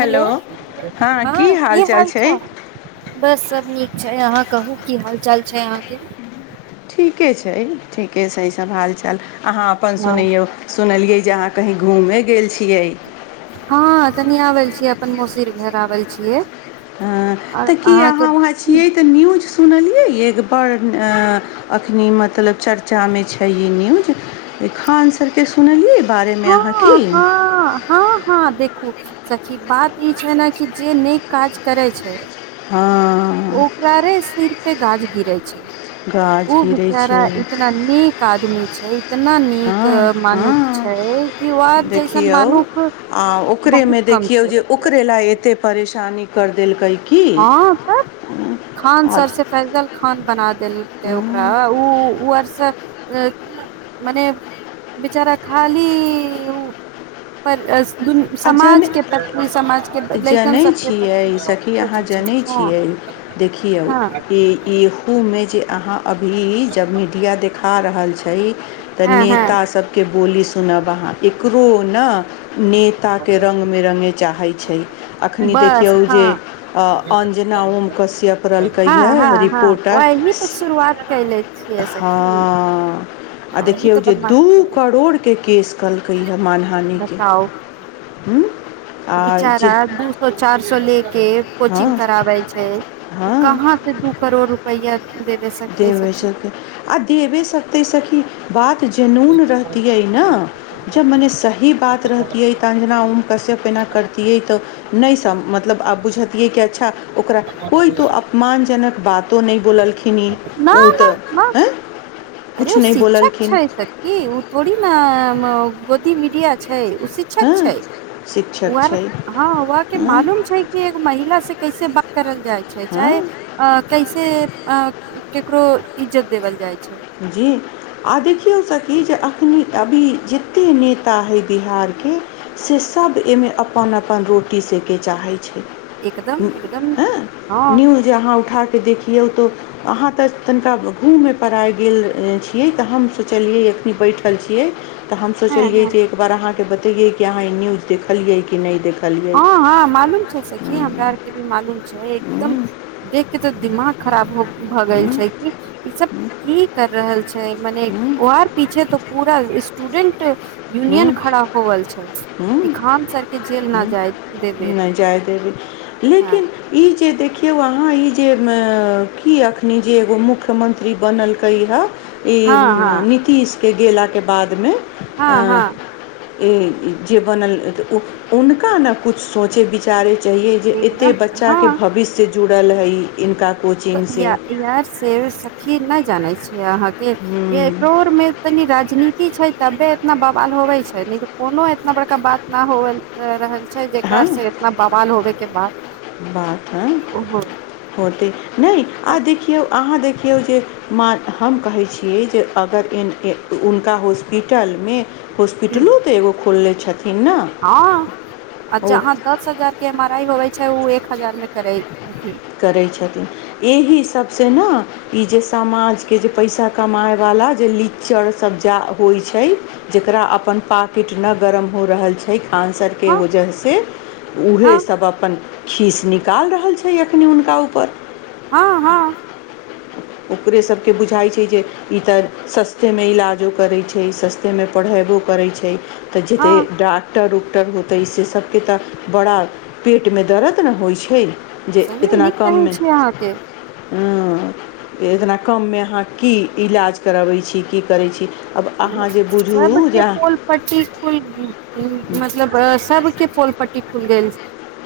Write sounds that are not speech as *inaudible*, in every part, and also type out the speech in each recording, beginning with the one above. hello हँ की हाल चाल बस सब नीक छै अहाँ के कहू की हाल चाल छै अहाँके ठीके छै ठीके छै सब हाल चाल अहाँ अपन ह सुनैयौ सुनलियै जे अहाँ कही घूमय गेल छियै हँ कनी आबल छियै अपन मौसीर घर आबल छियै आओर तऽ की अहाँके अहाँ वहाँ छियै तऽ न्यूज सुनलियै य बड़ अखनी मतलब चर्चामे छै ई न्यूज खान सरके सुनलियै बारेमे अहाँ हँ की खूब सखी बात ई छै ने कि जे नीक काज करै छै हाँ ओकरारे सिर पे गाज गिरे छै गाछ ओ गिरै बेचारा छै इतना नीक आदमी छै इतना नीक हँ मानुख हँ छै कि व जैसन देखियौ मानुख आ ओकरेमे बहुत कम देखियौ छै जे ओकरे लए एतेक परेशानी करि देलकै की हँ त खान आ सर से फैजल खान खान बना देलैकै ओकरा उ उआर सं मने बेचारा खाली उ पर आ जन समाजके प्रति समाजके लइकन जनै सबके छियै प्रति सखी अहाँ सोचै छै जनैयै छियै देखियउ हँ ई इहो मे जे अहाँ अभी जब मीडिया देख खा रहल छै तऽ हँ हँ हँ नेता सबके बोली सुनब अहाँ एको हूँ ना ने एकताक रंग मे रंगय चाहय छै एखनि बस देखियौ जे हँ अ अंजना ओम कश्यप करलकै हँ यै हँ हँ रिपोर्टर वही तऽ शुरुआत कयले छियै ह सखी आ वही देखियो तऽ जे दू बदमाशी करै छै करोड़ के केस कयलकैहन मानहानी के ओ बेचारा दू सौ चार सौ ले के कोचिंग हँ कराबै छै ओ कहाँ से दू करोड़ रुपया देवे सकते आ देवे सकते सखी बात जयनून रहतियै न जब मने सही बात रहतियै तऽ अंजना ओम कश्यप ऐना करतियै तऽ नहि सम मतलब आब बुझल ये क्या अच्छा ओकरा कोइ तो अपमानजनक बातो नहि बोललखिन ई न ओ न तऽ न आँय अरे किछु ओ नहि शिक्षक बोललखिन छै सखी ओ थोड़ी न गोदी मीडिया छै छै ओ हँ शिक्षक छै शिक्षक वैह छै ह वैह के हँ मालूम छै कि एगो महिला से कैसे बात करल जाइ छै चाहे हँ आ कैसे अ केकरो इज्जत देवल जाय जी आ देखियौ सखी जे अखनी अभी जते नेता हइ बिहारके से सभ एहिमे अपन अपन रोटी सेके चाहै छै एकदम ह्म एकदम हँ हें न्यूज अहाँ उठा के देखियऔ तो अहाँ त तनिका घूममे पड़ाय गेल छियै त हम सोचलियै एखनी बैठल छियै त हम हँ हँ सोचलियै जे एक बार अहाँके बत देखलियै कि अहाँ ई न्यूज देखलियै कि नहि देख हँ हँ मालूम छै सखी हमरा आर के भी मालूम छै एकदम देख कते तऽ दिमाग खराब हो भऽ हूँ गेल छै कि ई सब की कर रहल छै मने हूँ ओ आओर पीछे तो पूरा स्टूडेंट हूँ यूनियन खड़ा होवल छै इ खान सर के जेल ना नहि जाय देैबय हँ लेकिन ई जे देख केउ अहाँ ई जे म की एखनी जे एगो मुख्यमन्त्री बनलकै हँ ई हँ हँ नीतीश के गेला के बादमे हँ हँ जे बनल हुनका ने कुछ सोचै विचारै चाहिए जे एते एकदम बच्चाके हँ भविष्य जुड़ल हइ इनका तऽ या यार सेव सखी नहि जानइ छी य अहांके ऐ होरमे तनी राज राजनीति छै तबे एतना बवाल होवे छै नैत' कोनो एतना बड़का बात न होऐ रहल छै जेकरा हँ से इतना बवाल होबे के बाद बात हँ ओहो होतै नहि आ त देखियौ आं अहाँ देखियौ जे म हम कहै छियै जे अगर उनका हॉस्पिटलमे हॉस्पिटलो हूँ ते एगो खोलले हँ अच्छा ओ अहाँ दस हजार के मराइ होइ छै ओ एक हजार मे करै करै छथिन एहि सबसे ने ई जे समाजके जे पैसा कमायवला जे लीच्चड़ सभ जा होइ छै जकरा अपन पाकिट नहि गरम हो रहल छै आन्सरके हँ वजहसे उह हँ सब अपन खीस निकाल रहल छै अ खनी हुनका ऊपर हँ हँ ओकरे सभके बुझाइ छै जे ई तऽ सस्तेमे इलाजो करैत छै सस्तेमे पढ़यबो करै छै तऽ जते हँ डाकटर डाकटर होतै से सबके तऽ बड़ा पेटमे दरद ने होइ छै जे सही नीक कहै छै अहाँके अंअ एतना कममे अहाँ की इलाज करबै छी की करै छी आब अहाँ जे बुझू सबकेँ जे पोल पट्टी कुल मतलब सबके पोल पट्टी खुल गेल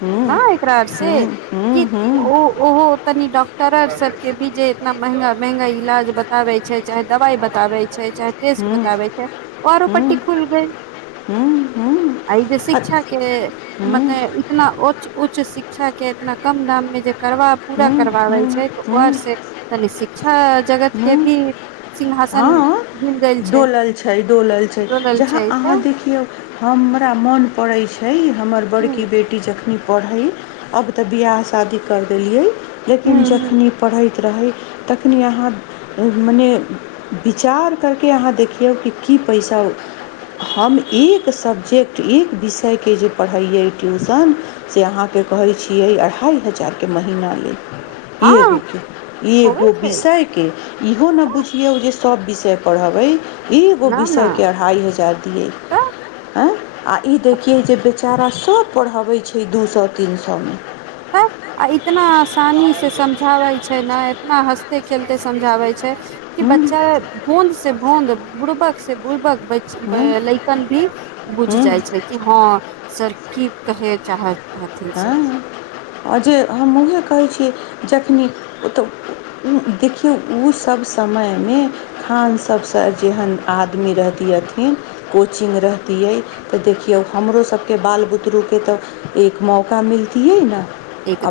हूँ न एकरा आर से हूँ हूँ कि हूँ ओ ओहो तनि डॉक्टरर सब केँ बीज इतना महंगा महंगा इलाज बताबे छैक चाहे दवाई बताबे छैक चाहे टेस्ट हूँ हूँ बताबे छैक हूँ अरो पट्टी हूँ खुल गेल हूँ हूँ आ ई जे शिक्षा केँ मतल इतना उच्च शिक्षा केंँ इतना कम दाम मे जे करबा पूरा करवाबै हूँ छै तऽ हूँ ओर से कनि शिक्षा जगतकेँ हूँ भी सिंहासन हँ गेल छै डोलल छैक डोलल छैक डोलल जहाँ छै तऽ अहाँ देखियौ हमरा मोन पड़ैत छै हमर ह बड़की बेटी जक कखनी पढ़ै अब तऽ बियाह शादी करै देलियै ह लेकिन ह जखनी पढ़ैत रहय तखनी अहाँ मने विचार करकेँ अहाँ देखियौ कि की पैसा हम एक सब्जेक्ट एक विषयकेँ जे पढ़ैै ट्यूशन से अहाँके कहै छियैक अढ़ाइ हजार केँ महीना ऐ हँ गो के ऐ होबै गो छै विषय केँ इहो ने बुझियौ जे सब विषय पढ़बैय एगो न न विषयकेँ अढ़ाइ हजार तऽ दियैक ए आ ई देखियौ जे बेचारा सभ पढ़बै छैक दू सए तीन सए मे तब आ इतना आसानीसँ समझाबै छै ने इतना हँसते खेलते समझाबै छै कि हँ बच्चा हुन भोद बुड़बक से बुलबक बइच हँ लैकन भी बुझ हँ जाइ छै कि हँ सर की कहय चाहथि हथिन से अजे हम ऊहेँ कहै छियैक जखनी ओ तऽ देखियौ उ सभ समयमे खान स सबसँ जेहन आद आदमी रहतियथिन कोचिंग रहतियै तऽ देखियौ हमरो सबकेँ बाल बुतरूकेँ तऽ एक मौका मिलतियै ने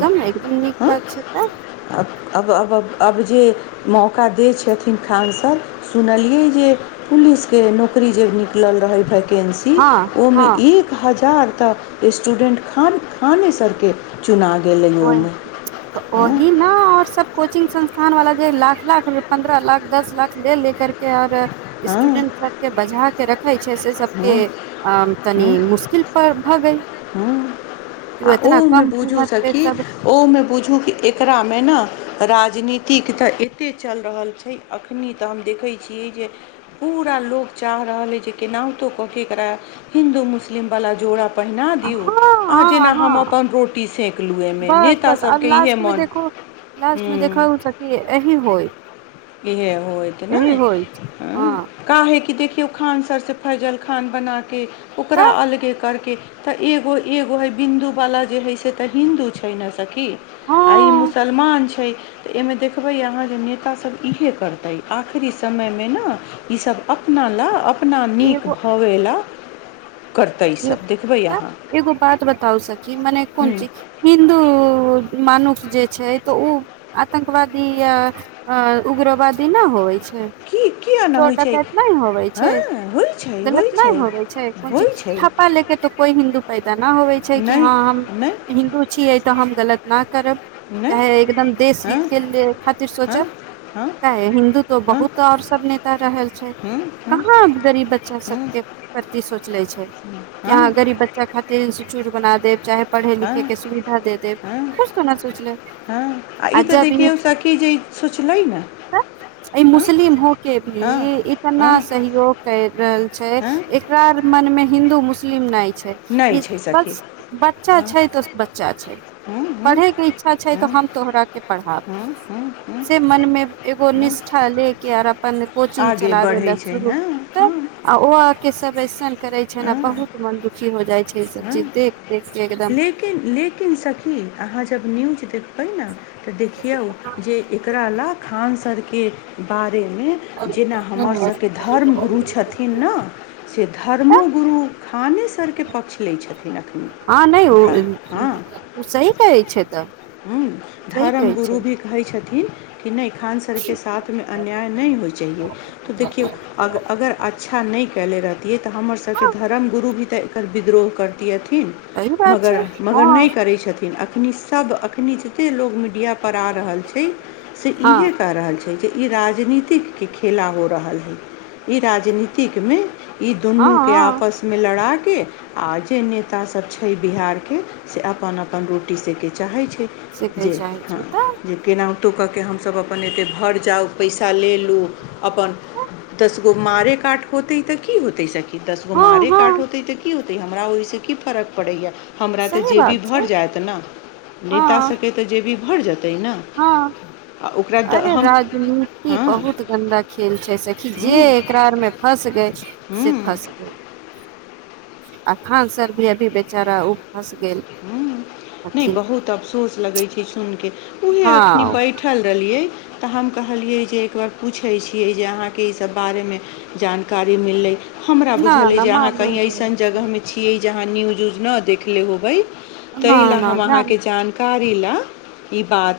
आब एकदम नीक हँ बात छैक तऽ आब जे मौका दै छथिन खान सर सुनलियै जे पुलिसकेँ नौकरी जे निकलल रहय भय कैन्सिल हँ ओहिमे हँ एक हजार तऽ स्टूडेन्ट खान सरकेँ तना गेल लै ओमे आँ हँ ओर सब कोचिङ्ंग संस्थान वाला जे लाख लाख पन्द्रह लाख दश लाख ले लेे केँ करके ओर स्टूडेंट हँ सबकेँ बझा केँ रखय छैक से सबकेँ हँ आ तनि मुशकिल पर भऽ गेल हँ ओ आ एतना ओमे कम बूझू कीमत पे सखि सब कि ओमे बुझू कि एकरामे न राजनीतिक तऽ एतेक चलि रहल छैक अखन तऽ हम देखैत छियैक जे पूरा लोक चाह रहल अछिइ जे केनाहितो कऽ केँ एकरा हिन्दू मुस्लिमवला जोड़ा पहिना दियु हँ आ हँ जेना हम हँ अपन रोटी सेक लू एहिमे बस नेता बस आ सबके इहे लास्ट मे मन देखू लास्ट मे देख हूँ एही होय इहे होयत नहि ह हँ का है की देख केओ खान सर से फैजल खान बनाकेँ ओकरा तऽ अलगे करकेँ तऽ एगो एगो हे बिन्दु वाला जे हय से तऽ हिन्दू छै ने त की आ ई हँ मुसलमान छैक तऽ एहिमे देखबय अहाँ जे नेता सब इहे करतय आखिरी समयमे न ईस अपना ला अपना नीक भबेला तब अहाँ एगो बात बताउ सखी माने हूँ कुनची हिन्दू मानुष जे छैक तऽ उ आतंकवादी या उग्रवादी न होइत छैक की किया नहि चोर होइ छै डकैत नहि होबय हँ छैक होइ छै गलत होइ नहि छै होबय छै कोन चीज होइ छै ठप्पा लेके तऽ कोइ हिन्दू पैदा ना होवै छैई कि नहि हँ हम नहि हिन्दू छियै तऽ हम चलत ना करब नहि चाहे एकदम देश हँ हित केँ धन ले खातिर सोचब चाहे हिन्दू तो बहुत आओर सब नेता रहल छैइ कहाँ गरीब बच्चा सब केँ प्रति सोचले छैक केँ आहां गरीब बच्चा खातिर इन्स्ट्यूट बना देब चाहे पढ़े लिखय केँ सुविधा दे देब किछु तो ने सोचले आ तऽ जब ई देखियौ सखी जे ई सोचलै ने ई हँ मुस्लिम हो के भी हँ इतना हँ सहयोग कय रहल छैक हँ एकरा मनमे हिन्दू मुस्लिम नहि छै सखी बस बच्चा हँ छैक तऽ बच्चा छैक हँ हँ पढ़य केँ इच्छा छैक तऽ हँ हम तोहरा केँ हँ हँ हँ से मनमे एगो हँ निष्ठा ले केँ आर अपन कोचिंग आगे चलाबय बढ़ै ल छै शुरू हँ त हँ आ ओ केँ सब अैसन कर केँ छैन हँ बहुत मन्दिर की हो जाइ छैक सब हँ चीज देख देख के एकदम लेकिन लेकिन सखी अहाँ जब न्यूज देख बइ न तऽ देखियौ जे एकरा ला खान सरके के बा रेमे जेना हमर सबके धर्म गुरु छथिन न से धर्मो गुरु खानेसरके पक्ष लै छथिन अखनी हं नई ओ उ सही कहै छै तऽ हँ सही धर्म कहै छै गुरु भी कहै छथिन थिन कि नई खान सरके साथमे अन्याय नहि होइ चाहिए तऽ देखियौ अगर अच्छा नई कैले रहथि तियै तऽ हमरसभके हँ धर्म गुरु भी तऽ एकर विद्रोह करतियै सही बात मगर छै मगर हँ नहि करै छथिन अखनि सब अख नी जते लोकग मि ढियां परहा रहल छै से हँ इहे क रहल छै कहै छै कि ई राजनीतिकके खेला हो रहल हय ई राजनीतिकमे ई हँ दुनूके हँ आपसमे लड़ाके के आ जे नेता सब छै बिहार के से अपन अपन रोटी से के चाहै छै सीखै जे चाहै छै हँ तऽ जे केनहुतो क क के हमसभ अपन एते भरि जाउ पैसा ले लू अपन दस गो मारे काट होतै तऽ की होतै सखी दस गो हँ मारे हँ काट होतेै त की होत होतै हमरा ओहिसँ की फरक पड़ैए हमरा तऽ सही जेबी बात छै भरि जायत न ने हँ हमरा सकै तऽ जेबी भरि जेत हँ अरे हम राजनीति हँ बहुत गन्दा खेल छै सखी जे हूँ एकरा आरमे फँस गय से हूँ फँस गय आ खान सर भी अभी बेचारा फँस गेल ह नहि हथिन बहुत अफसोस लगैत छै सुनि के उएहे हँ एखनी बैठल रहलियै तऽ हम कहलियै जे एकबार पूछै छियै जे अहाँके ईसभ बारेमे जानकारी मिललै हमरा न बुझल अइ न जे अहाँ मालूम कहीं ऐसन रहल जगह छै में छीयै जहाँ न्यू ज न देखले होबई न ताहि लऽ न हम जान अहाँके जानकारी ऐला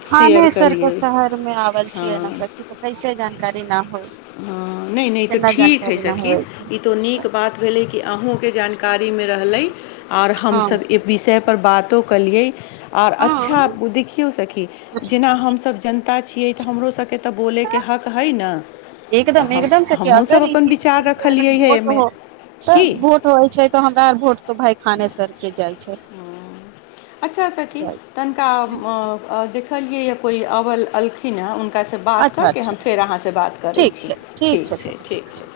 थाने सरके शहर मे आवल छियै हँ न सखी तऽ कैसे जानकारी ना होइ हँ नहि नहि ई तऽ ठीक हइ न सखी होइ ई तऽ छै नीक बात भेलै की कि अहूँके जानकारीमे रहलै आओर हँ हमसभ एहि विषय पर बातो कलियै आर अच्छा उ हँ देखियो सखि जेना हम सब जन ता छियै तऽ हमरो सबके तऽ बोलैके हक हइ ने तऽ एकदम हम एकदम सखि हमहूँसब अगर ई अपन चीज के विचार लिए अगर रखलिए हइ भोट एहिमे हो तऽ कि भोट होइ छै तऽ हमरा आर भोट तो भाय खानेसरके जाइ छै अच्छा सखि जाइ तनिका अ अ देख देखलियै कोई अबल अलखिन हन हुनकासे बात कऽ अच्छा के अच्छा हम फेर अहाँसे बात करै ठीक छी छै ठीक छै सखी ठीक छै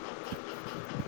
*inaudible* *inaudible*